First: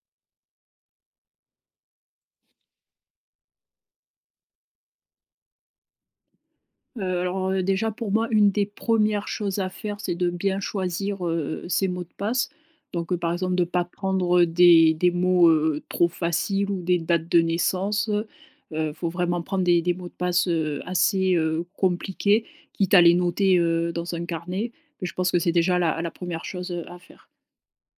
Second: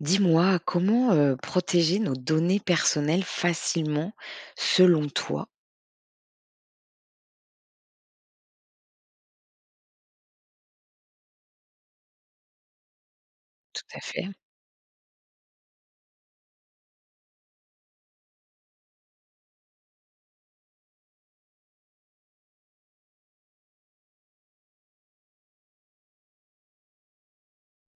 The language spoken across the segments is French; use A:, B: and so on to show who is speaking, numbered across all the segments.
A: Dis-moi comment, heu, protéger nos données personnelles facilement selon toi?
B: Heu, alors, heu, déjà pour moi une des 1res choses à faire, c'est de bien choisir, heu, ses mots de passe. Donc par exemple de
A: Tout
B: pas
A: à fait.
B: prendre, heu, des des mots, heu, trop faciles ou des dates de naissance. Heu, faut vraiment prendre des des mots de passe, heu, assez, heu, compliqués, quitte à les noter, heu, dans un carnet. Mais je pense que c'est déjà la la 1re chose, heu, à faire.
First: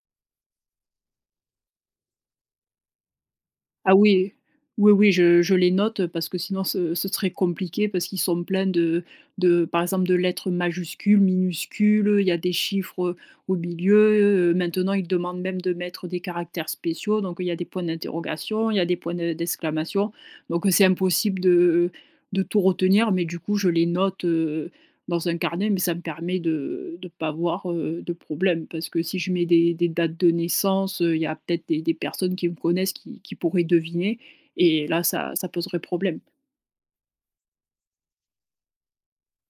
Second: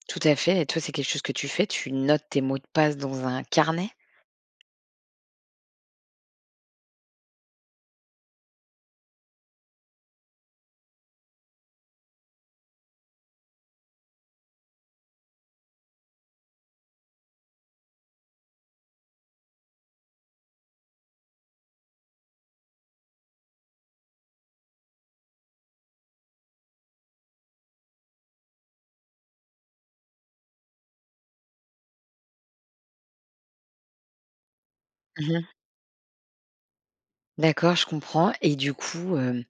A: Tout à fait et toi c'est quelque chose que tu fais? Tu notes tes mots de passe dans un carnet?
B: Ah oui, oui, oui je je les note, heu, parce que sinon ce ce serait compliqué parce qu'ils sont pleins de de par exemple, de lettres majuscules, minuscules, heu, il y a des chiffres au milieu. Heu, maintenant ils demandent même de mettre des caractères spéciaux, donc il y a des points d'interrogation, il y a des points de d'exclamation. Donc, heu, c'est impossible de de tout retenir. Mais du coup je les note, heu, dans un carnet mais ça me permet de de pas avoir, heu, de problème, parce si je mets des des dates de naissance, heu, il y a peut-être des des personnes qui me connaissent qui qui pourraient deviner et là
A: Mmh
B: ça
A: mh.
B: ça poserait problème.
A: D'accord, je comprends. Et du coup, hem,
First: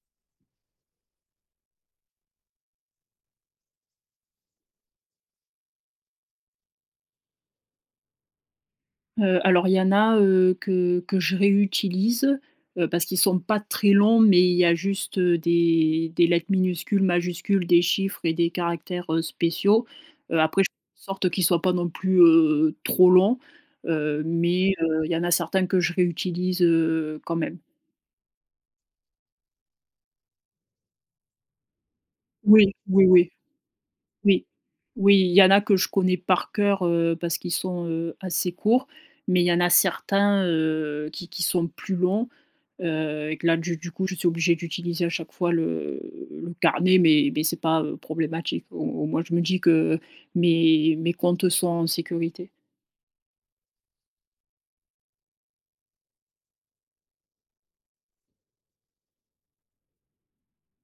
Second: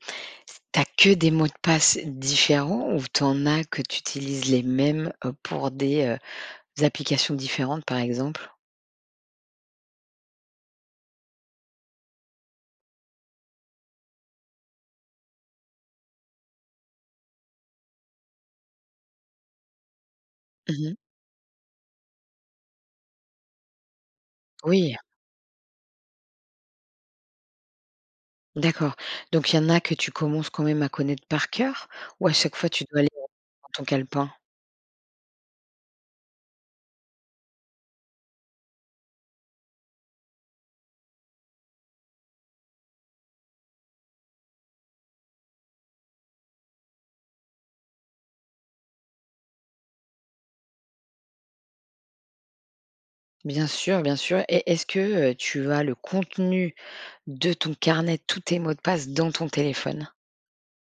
A: tu as que des mots de passe différents ou tu en as que tu utilises les mêmes, heu, pour des heu, applications différentes, par exemple?
B: Heu, alors, il y en a heu, que que je réutilise heu, parce qu'ils sont pas très longs mais il y a juste, heu, des des lettres minuscules, majuscules, des chiffres et des caractères heu, spéciaux. Heu, après je
A: Mmh mh.
B: en sorte qu'ils soient pas non plus heu, trop longs, heu, mais
A: Oui.
B: heu, il y en a certains que je réutilise heu, quand même.
A: D'accord. Donc il y en a que tu commences quand même à connaître par cœur, ou à chaque fois
B: Oui.
A: tu dois
B: Oui,
A: aller heu,
B: oui
A: dans ton calepin?
B: oui oui. Il y en a que je connais par cœur, heu, parce qu'ils sont heu, assez courts mais il y en a certains heu, qui qui sont plus longs, heu, et que là, du du coup, je suis obligée d'utiliser à chaque fois le, le carnet mais mais c'est pas heu, problématique au au moins je me dis que mes mes comptes sont en sécurité.
A: Bien sûr, bien sûr. Et est-ce que, heu, tu as le contenu de ton carnet, tous tes mots de passe, dans ton téléphone?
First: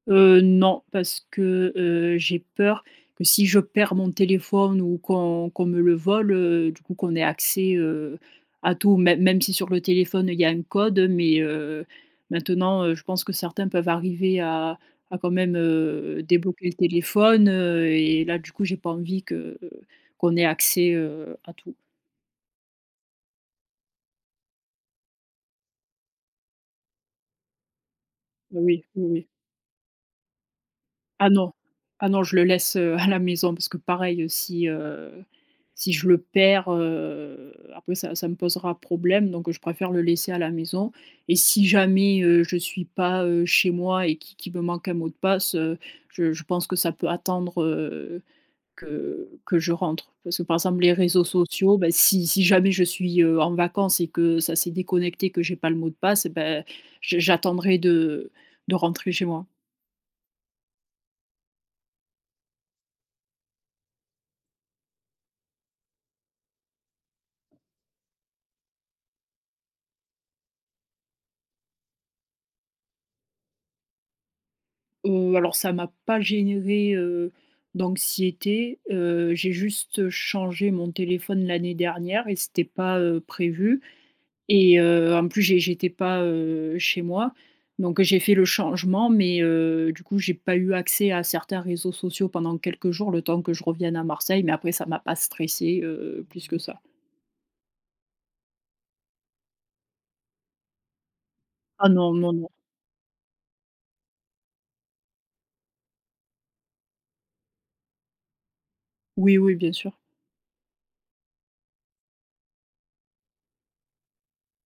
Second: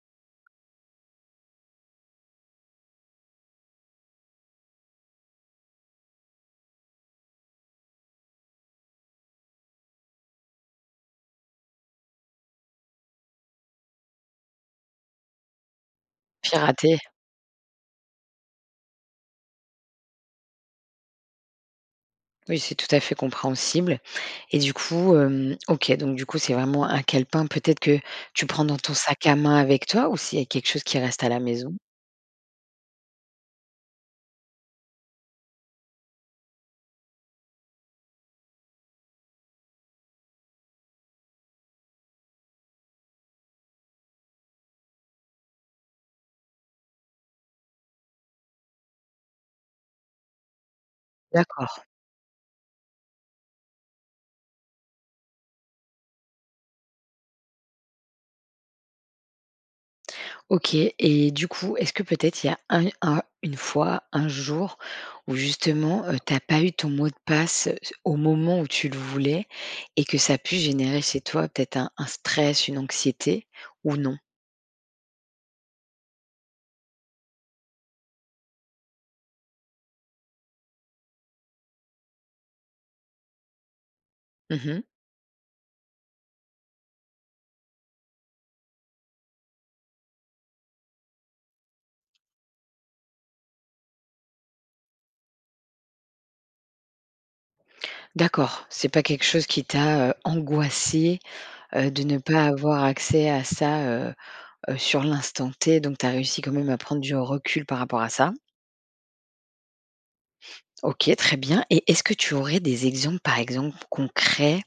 B: Heu, non. Parce que, heu, j'ai peur que si je perds mon téléphone ou qu'on qu'on me le vole heu, du coup qu'on ait accès heu, à tout, mê même si sur le téléphone il y a un code mais, heu, maintenant, heu, je pense que certains peuvent arriver à à quand même heu, débloquer le
A: Pirater.
B: téléphone heu, et là, du coup, j'ai pas envie que qu'on ait accès, heu, à tout.
A: Oui, c'est tout à fait compréhensible. Et du coup, hem, OK, donc du coup, c'est vraiment un calepin peut-être que tu prends dans
B: Oui,
A: ton
B: oui,
A: sac
B: oui.
A: à main avec toi ou si il y a quelque chose qui reste à
B: Ah
A: la
B: non,
A: maison?
B: ah non je le laisse, heu, à la maison parce que pareil si, heu, si je le perds, heu, après ça ça me posera problème donc je préfère le laisser à la maison. Et si jamais, heu, je suis pas, heu, chez moi et qui qui me manque un mot de passe, heu, je je pense que ça peut attendre, heu, que que je rentre. Parce que, par exemple, les réseaux sociaux,
A: D'accord.
B: bah, si si jamais je suis, heu, en vacances et que ça s'est déconnecté que j'ai pas le mot de passe, bah, je j'attendrai de de rentrer chez moi.
A: OK et du coup, est-ce que peut-être il y a un un une fois un jour où justement, heu, tu as pas eu ton mot de passe c au moment où tu le voulais et que ça a pu générer chez toi peut-être un un stress? Une anxiété? Ou non?
B: Heu, alors ça m'a pas généré, heu, d'anxiété. Heu, j'ai juste changé mon téléphone l'année dernière et c'était pas, heu, prévu.
A: Mmh
B: Et
A: mh.
B: heu, en plus, j'é j'étais pas, heu, chez moi. Donc j'ai fait le changement, mais, heu, du coup, j'ai pas eu accès à certains réseaux sociaux pendant quelques jours, le temps que je revienne à Marseille, mais après ça m'a pas stressée, heu, plus que ça.
A: D'accord, c'est pas quelque chose qui t'a, heu, angoissée,
B: Ah,
A: heu, de
B: non,
A: ne
B: non,
A: pas
B: non.
A: avoir accès à ça, heu heu, sur l'instant t. Donc tu as réussi quand même à prendre du recul par rapport à ça.
B: Oui, oui, bien sûr.
A: OK, très bien. Et est-ce que tu aurais des exemples, par exemple concrets,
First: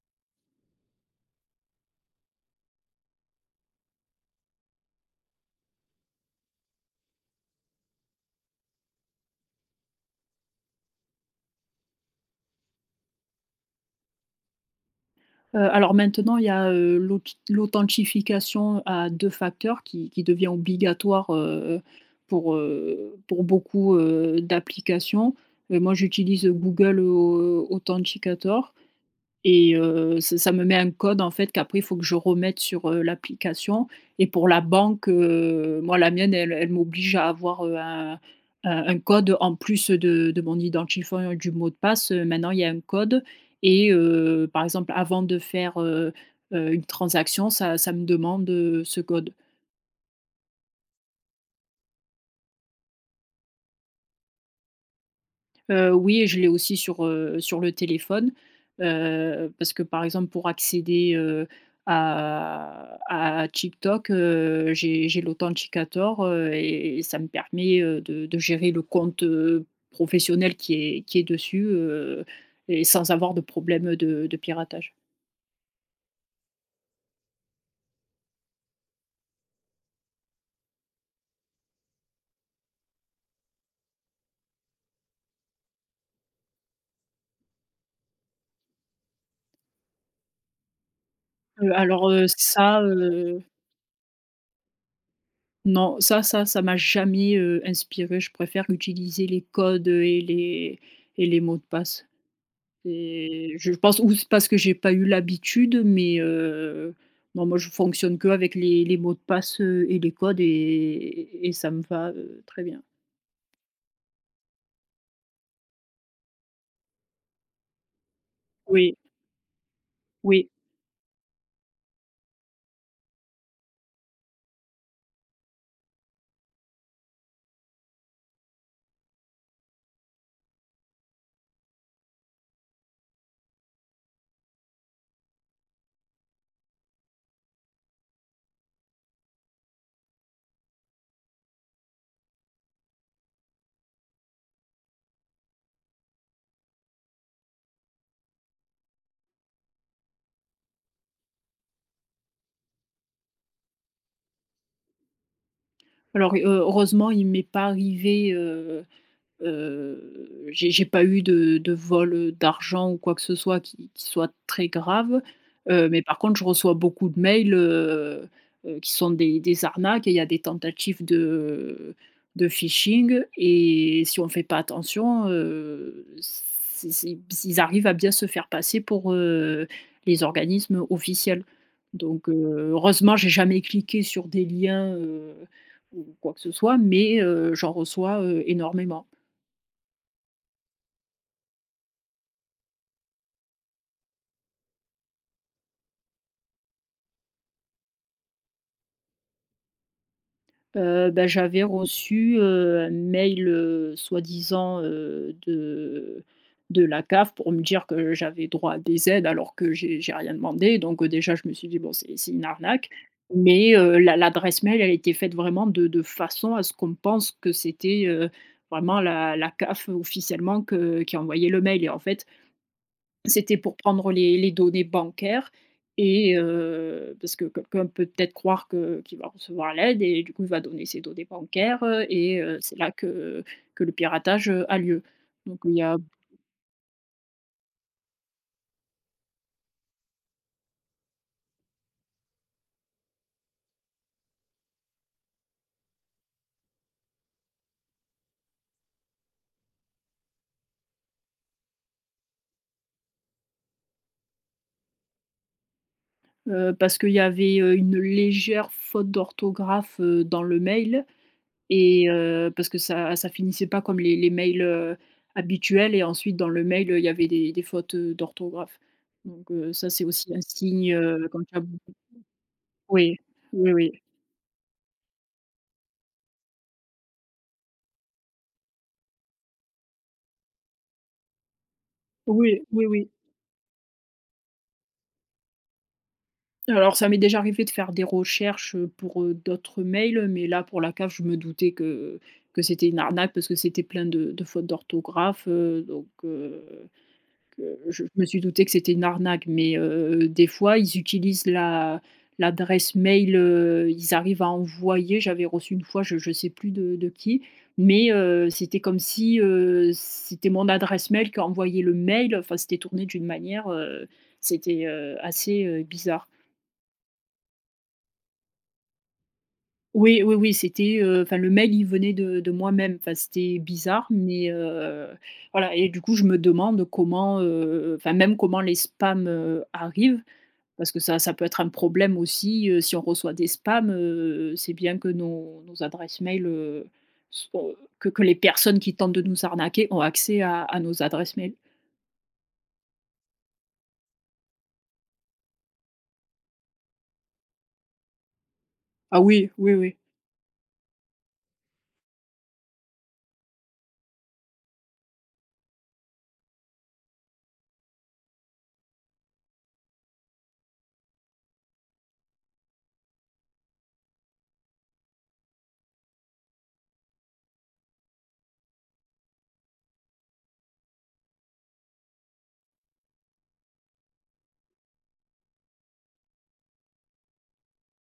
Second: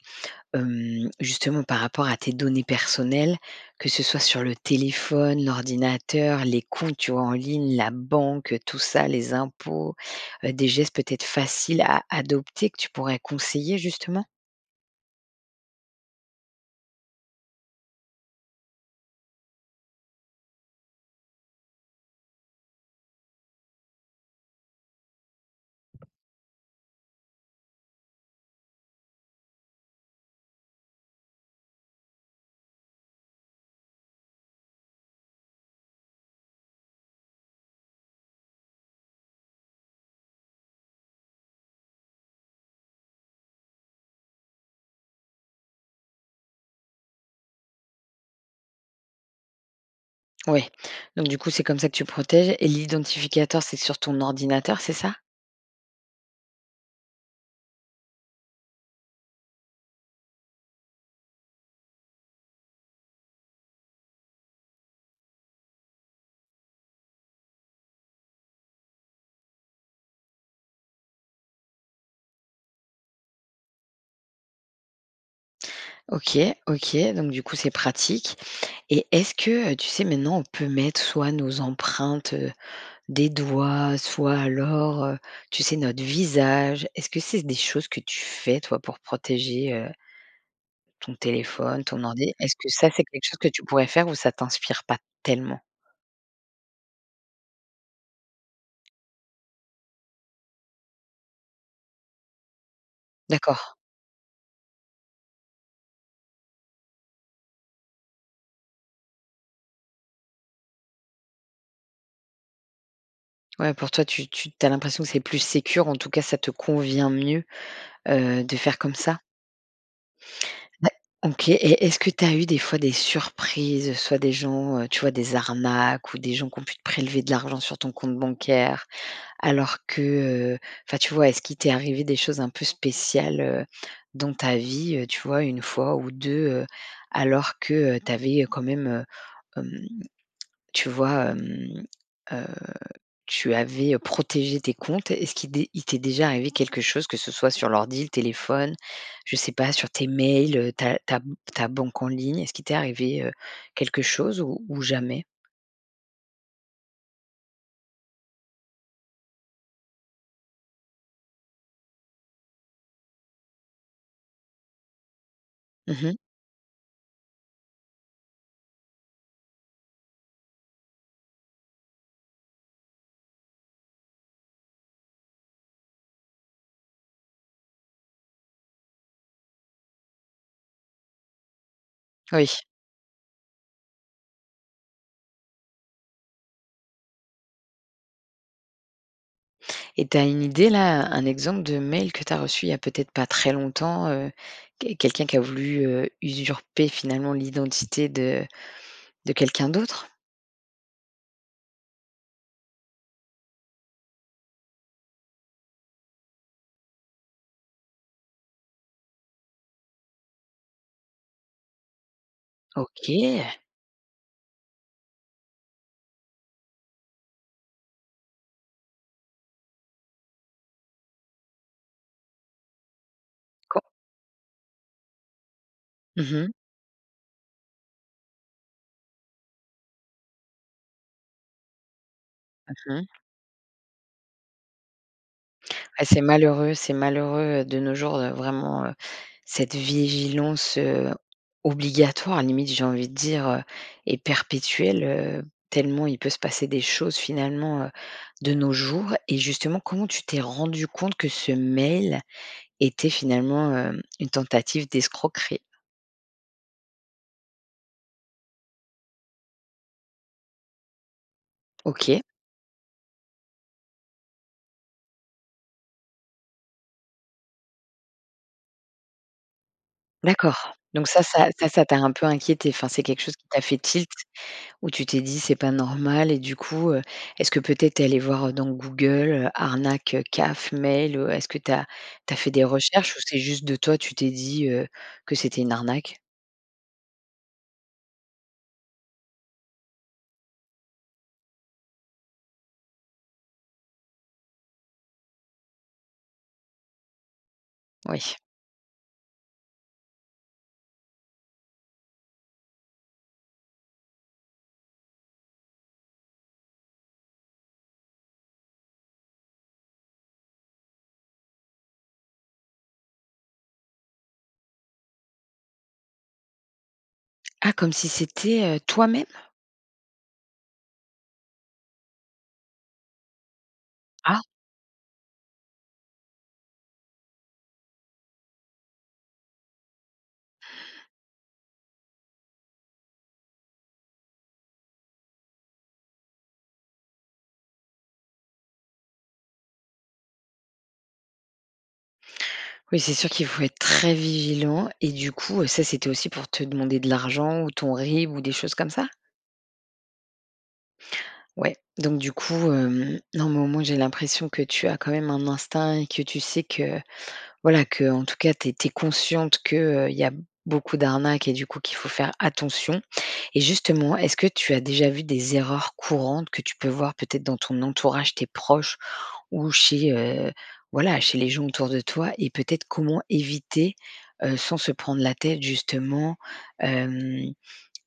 A: hem, justement par rapport à tes données personnelles, que ce soit sur le téléphone, l'ordinateur, les comptes, tu vois, en ligne, la banque, heu, tout ça, les impôts, heu, des gestes peut-être faciles à adopter que tu pourrais conseiller, justement?
B: Heu, alors maintenant, il y a, heu, l'auth l'authentification à 2 facteurs qui qui devient obligatoire, heu, pour, heu, pour beaucoup, heu, d'applications. Et moi, j'utilise, heu, Google Authenticator et heu, ç ça me met un code, en fait, qu'après faut que je remette sur, heu, l'application. Et pour la banque, heu, moi, la mienne, elle elle m'oblige à avoir, heu, un un un code en plus de de mon identifiant et du mot de passe. Heu, maintenant, il y a un code et heu, par exemple, avant de faire, heu heu, une transaction, ça ça me demande, heu, ce code.
A: Ouais. Donc du coup c'est comme ça que tu protèges et l'identificator, c'est sur ton ordinateur, c'est ça?
B: Heu, oui je l'ai aussi sur, heu, sur le téléphone, heu, parce que par exemple, pour accéder, heu, à à à TikTok, heu, j'ai j'ai l'Authenticator, heu et et ça me permet, heu, de de gérer le compte, heu, professionnel qui est qui est dessus, heu et sans avoir de problème de de piratage.
A: OK. OK. Donc du coup, c'est pratique et est-ce que, heu, tu sais, maintenant on peut mettre soit nos empreintes, heu, des doigts, soit alors, heu, tu sais? Notre visage, est-ce que c'est des choses que tu fais toi pour protéger, heu ton
B: Heu,
A: téléphone, ton
B: alors, heu,
A: ordi? Est-ce que
B: ça,
A: ça, c'est quelque chose
B: heu
A: que tu pourrais faire? Ou ça t'inspire pas tellement?
B: Non. Ça ça ça m'a jamais, heu, inspirée. Je préfère utiliser les codes, heu, et les et les mots de passe et je
A: D'accord.
B: pense ou c'est parce que j'ai pas eu l'habitude mais, heu, non, moi je fonctionne qu'avec les les mots de passe, heu, et les codes et et ça me va, heu, très bien.
A: Ouais, pour toi, tu tu tu as l'impression que c'est plus sécure, en tout cas ça te convient mieux, heu, de faire comme
B: Oui.
A: ça?
B: Oui.
A: Ouais, OK. Et est-ce que tu as eu des fois des surprises, soit des gens, heu, tu vois? Des arnaques ou des gens qui ont pu prélever de l'argent sur ton compte bancaire, alors que, heu, enfin tu vois? Est-ce qu'il t'est arrivé des choses un peu spéciales, heu, dans ta vie? Heu, tu vois? 1 fois ou 2 heu, alors que, heu, tu avais, heu, quand même, heu, hem, tu vois? Hem, heu, tu avais, heu, protégé tes comptes? Est-ce qu'il d est-ce qu'il t'est déjà arrivé quelque chose que ce soit sur l'ordi, le téléphone, je sais pas, sur tes mails, heu, ta ta m ta banque en ligne, est-ce qu'il t'est arrivé, heu, quelque chose ou ou jamais?
B: Alors, heu, heureusement il m'est pas arrivé, heu heu, j'ai j'ai pas eu de de vol, heu, d'argent ou quoi que ce soit qui qui soit très grave, heu, mais
A: Mmh mh.
B: par contre je reçois beaucoup de mails, heu heu, qui sont des des arnaques et il y a des tentatives de de phishing et si on fait pas attention, heu, c c b ils arrivent à bien se faire passer pour, heu, les organismes officiels. Donc, heu,
A: Oui.
B: heureusement, j'ai jamais cliqué sur des liens, heu ou quoi que ce soit mais, heu, j'en reçois, heu, énormément.
A: Et tu as une idée, là, un exemple de mail que tu as reçu, il y a peut-être pas très longtemps, heu, que quelqu'un qui a voulu, heu, usurper, finalement, l'identité de de quelqu'un d'autre?
B: Heu, bah, j'avais reçu, heu, un mail, heu, soi-disant, heu, de de la CAF pour me dire que j'avais droit à des aides alors que j'ai j'ai rien demandé donc, heu, déjà, je me suis dit: «Bon c'est c'est une arnaque».
A: OK.
B: Mais, heu, l'a l'adresse mail, elle était faite vraiment de de façon à ce qu'on pense que c'était, heu, vraiment la la CAF officiellement que qui envoyait le mail. Et en fait c'était pour
A: Co
B: prendre les les données bancaires
A: Mmh
B: et
A: mh.
B: heu, parce que quelqu'un peut peut-être croire que qu'il va recevoir l'aide et du coup, il va donner ses données bancaires, heu et heu, c'est là
A: Mmh mh
B: que que le piratage, heu, a lieu. Donc il y a
A: Ah,
B: b
A: c'est malheureux, c'est malheureux, heu, de nos jours, heu, vraiment, heu, cette vigilance, heu, obligatoire, limite, j'ai envie de dire, heu et perpétuelle, heu, tellement il peut se passer des choses finalement, heu, de nos jours. Et justement, comment tu t'es rendue compte que ce mail était finalement, heum une tentative d'escroquerie?
B: Heu, parce qu'il y avait, heu, une légère faute d'orthographe, heu, dans le mail et
A: OK.
B: heu, parce que ça ça finissait pas comme les les mails, heu, habituels et ensuite, dans le mail, heu, il y avait des des fautes, heu, d'orthographe. Donc, heu, ça, c'est aussi un
A: D'accord.
B: signe,
A: Donc ça
B: heu, comme
A: ça
B: ça,
A: ça, ça
B: [unintelligible]
A: t'a un peu inquiétée, enfin, c'est
B: Oui,
A: quelque chose qui t'a
B: oui,
A: fait
B: oui.
A: tilt, où tu t'es dit: «C'est pas normal» et du coup, heu, est-ce que, peut-être, tu es allée voir dans Google, heu- arnaque, CAF, mail ou est-ce que tu as tu as fait des
B: Oui, oui, oui.
A: recherches ou c'est juste de toi, tu t'es dit, heu, que c'était une arnaque?
B: Alors, ça m'est déjà arrivée de faire des recherches, heu, pour, heu, d'autres mails, mais là pour la CAF, je me doutais que que c'était une arnaque parce que c'était plein de de fautes d'orthographe, heu, donc, heu, que je je me
A: Oui.
B: suis doutée que c'était une arnaque, mais, heu, des fois, ils utilisent l'a l'adresse mail, heu, ils arrivent à envoyer j'avais reçu une fois, je je sais plus de de qui, mais, heu, c'était comme si, heu, c'était mon adresse mail qui envoyait le mail enfin, c'était tourné d'une manière, heu, c'était, heu, assez, heu, bizarre.
A: Ah! Comme si c'était, heu, toi-même?
B: Oui, oui, oui, c'était, heu enfin, le mail, il venait de de moi-même, enfin c'était bizarre,
A: Ah!
B: mais, heu, voilà. Et du coup, je me demande comment, heu, enfin, même, comment les spams, heu, arrivent parce que ça ça peut être un problème aussi, heu, si on reçoit des spams, heu, c'est bien que nos nos adresses mail, heu, soient que que les personnes qui tentent de nous arnaquer ont accès à à nos adresses mail.
A: Oui, c'est sûr, qu'il faut être très vigilant. Et du coup, heu, ça, c'était aussi pour te demander de l'argent ou ton RIB ou des choses comme ça?
B: Ah oui! Oui, oui.
A: Ouais, donc, du coup, hem non mais, au moins, j'ai l'impression que tu as quand même un instinct et que tu sais que voilà, qu'en tout cas, tu es tu es consciente que, heu, il y a beaucoup d'arnaques et du coup, qu'il faut faire attention. Et justement, est-ce que tu as déjà vu des erreurs courantes que tu peux voir, peut-être, dans ton entourage, tes proches ou chez, heu, voilà, chez les gens autour de toi et peut-être, comment éviter, heu, sans se prendre la tête justement, hem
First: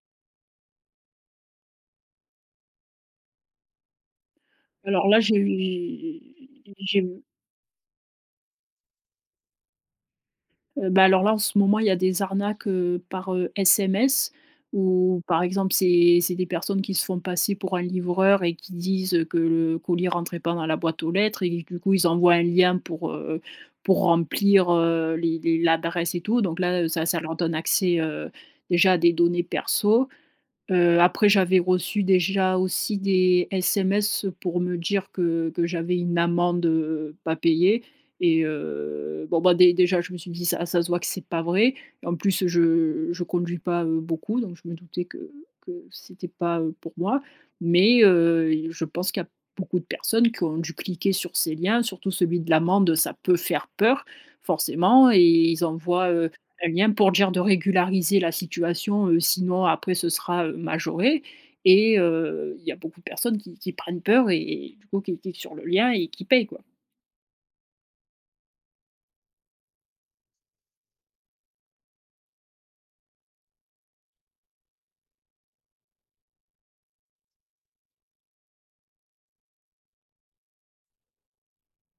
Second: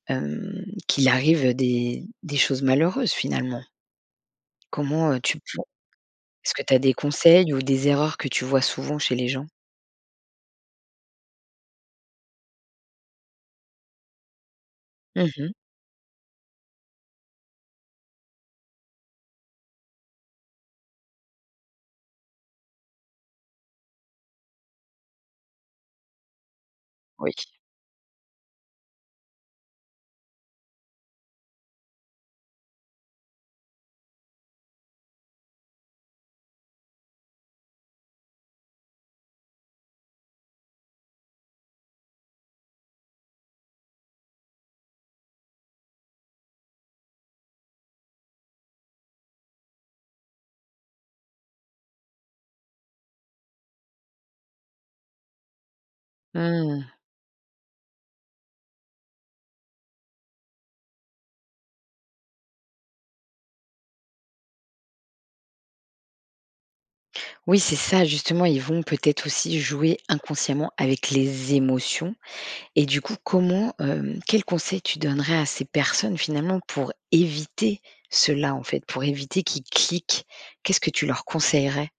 A: hem, qu'il arrive des des choses malheureuses, finalement?
B: Alors
A: Comment,
B: là,
A: heu,
B: j'ai
A: tu [unintelligible]
B: eu
A: est-ce que tu
B: j'ai
A: as des
B: j'ai eu
A: conseils ou des erreurs que tu vois souvent chez les gens?
B: Heu, bah, alors là, en ce moment, il y a des arnaques, heu, par, heu, SMS. Où,
A: Mmh
B: par
A: mh.
B: exemple, c'est c'est des personnes qui se font passer pour un livreur et qui disent, heu, que le colis rentrait pas dans la boîte aux lettres et que, du coup, ils envoient un lien pour, heu, pour remplir, heu, les les l'adresse et tout. Donc là, heu, ça ça
A: Oui.
B: leur donne accès, heu, déjà, à des données perso. Heu, après, j'avais reçu, déjà aussi, des SMS pour me dire que que j'avais une amende, heu, pas payée et heu, bon, ben, dé déjà, je me suis dit: «Ça ça se voit que c'est pas vrai». En plus, heu, je je conduis pas, heu, beaucoup, donc je me doutais que que c'était pas, heu, pour moi. Mais, heu, il je pense qu'il y a beaucoup de personnes qui ont dû cliquer sur ces liens. Surtout celui de l'amende, ça peut faire peur, forcément. Et ils envoient, heu, un
A: Mmh.
B: lien pour dire de régulariser la situation, heu, sinon après ce sera, heu, majoré. Et heu, il y a beaucoup de personnes qui qui prennent peur et et du coup, qui cliquent sur le lien et qui payent, quoi.
A: Oui, c'est ça, justement. Ils vont peut-être aussi jouer inconsciemment avec les émotions. Et du coup, comment, hem quels conseils tu donnerais à ces personnes, finalement, pour éviter cela, en fait, pour éviter qu'ils cliquent? Qu'est-ce que tu leur conseillerais?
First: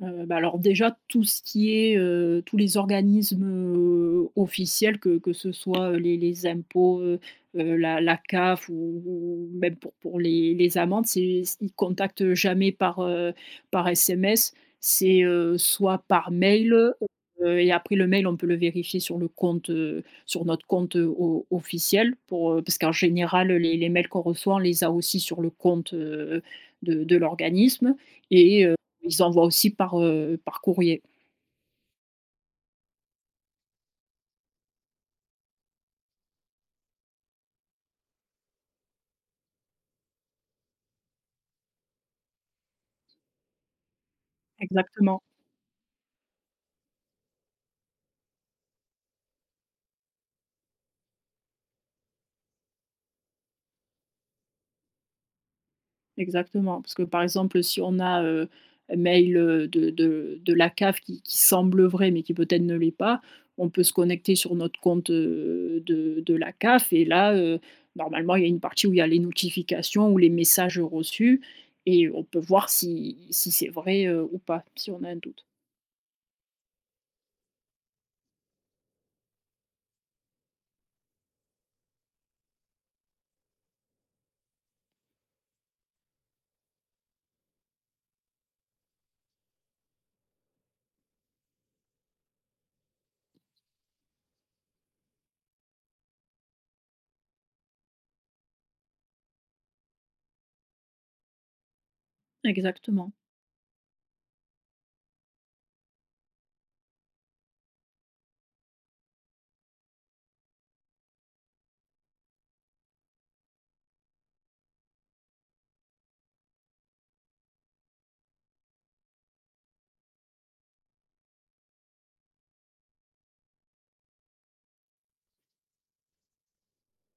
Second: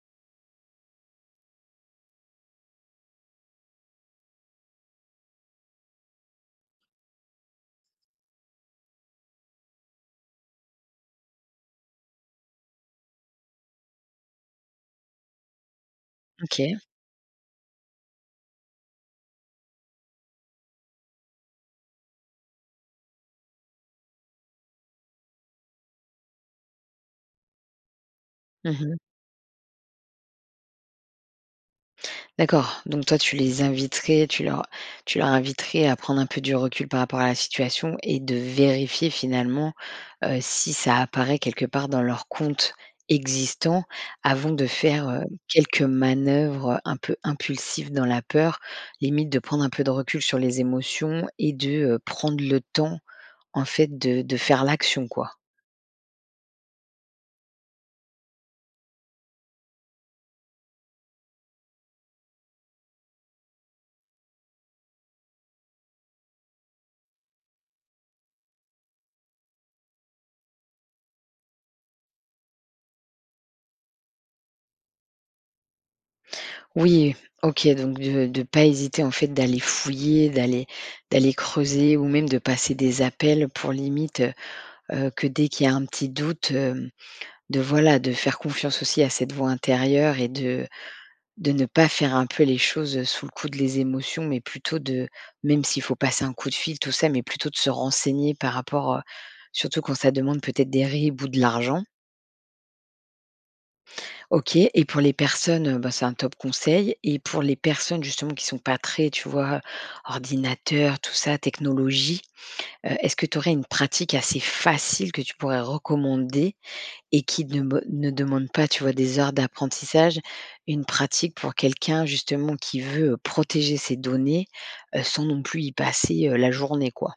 B: Heu, bah, alors déjà, tout ce qui est, heu, tous les organismes, heu, officiels, que que ce soit, heu, les les impôts, heu heu, la la CAF ou ou même pour pour les les amendes, c'est c ils contactent jamais par, heu, par SMS. C'est, heu, soit par mail,
A: OK.
B: heu, et après, le mail, on peut le vérifier sur le compte, heu, sur notre compte, heu, o officiel, pour, heu parce qu'en général les les mails qu'on reçoit, on les a aussi sur le compte, heu, de de l'organisme. Et heu,
A: Mmh mh.
B: ils envoient aussi par, heu, par courrier.
A: D'accord, donc toi, tu les inviterais, tu leur tu leur inviterais à prendre un peu du recul par rapport à la situation et de vérifier finalement, heu, si ça apparaît quelque part dans leur compte existant avant de faire,
B: Exactement.
A: heu, quelques manœuvres, heu, un peu impulsives dans la peur. Limite, de prendre un peu de recul sur les émotions et de, heu, prendre le temps, en fait, de de faire l'action, quoi?
B: Exactement, parce que, par exemple, si on a, heu, un mail, heu, de de de la CAF qui qui semble vrai mais qui peut-être ne l'est pas, on peut se connecter sur notre compte, heu, de de la CAF et là, heu, normalement, il y a une partie où il y a les notifications ou les messages reçus et on peut voir si si c'est vrai, heu, ou pas, si on a un doute.
A: Oui, OK, donc de de pas hésiter, en fait, d'aller fouiller, d'aller d'aller, creuser ou même de passer des appels pour, limite, heu heu, que dès qu'il y a un petit doute, hem, de, voilà, de faire confiance aussi à cette voix intérieure et de de ne pas faire un peu les choses sous le coup de les émotions, mais plutôt de même s'il faut passer un coup de fil, tout ça, mais plutôt de se renseigner par rapport, heu surtout quand ça demande peut-être des RIB ou de l'argent.
B: Exactement.
A: OK et pour les personnes, heu,- bah, c'est un top conseil- et pour les personnes justement, qui sont pas très, tu vois, ordinateur, tout ça, technologie, heu, est-ce que tu aurais une pratique assez facile que tu pourrais recommander et qui de be ne demande pas, tu vois, des heures d'apprentissage? Une pratique pour quelqu'un, justement, qui veut protéger ses données, heu, sans non plus y passer, heu, la journée, quoi?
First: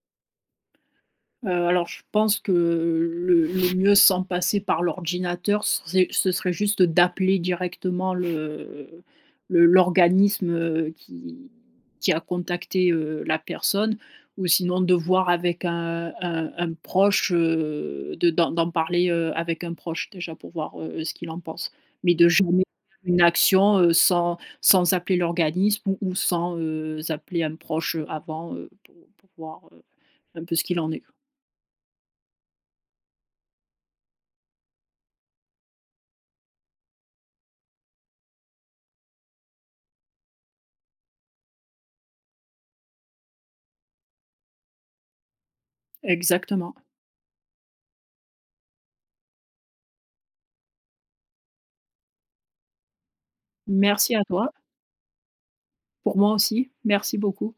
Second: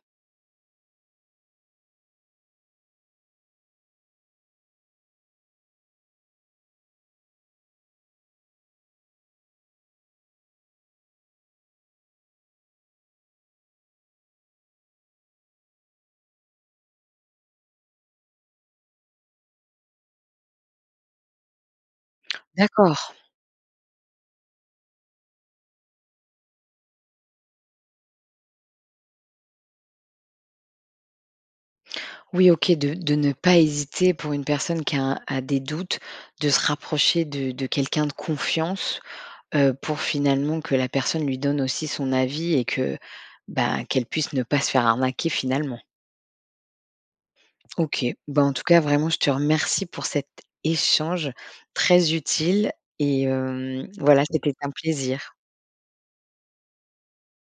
B: Heu, alors je pense que, heu, le le mieux, sans passer par l'ordinateur, c c'est ce serait juste d'appeler directement le, heu, le l'organisme, heu, qui qui a contacté, heu, la personne ou sinon de voir avec un un un proche, heu, de d'en d'en parler, heu, avec un proche déjà pour voir, heu, ce qu'il en pense. Mais de jamais
A: D'accord.
B: faire une action, heu, sans sans appeler l'organisme ou ou sans, heu, appeler un proche avant, heu, pour pour voir, heu, un peu ce qu'il en est quoi.
A: Oui OK, de de ne pas hésiter, pour une personne qui a un a des doutes, de se rapprocher de de quelqu'un de confiance, heu, pour finalement, que la personne lui donne aussi son avis et que, ben, qu'elle puisse ne pas se faire arnaquer, finalement.
B: Exactement.
A: OK. Bah, en tout cas, vraiment, je te remercie pour cet échange très utile et hem,
B: Merci
A: voilà,
B: à toi.
A: c'était un plaisir.
B: Pour moi aussi, merci beaucoup.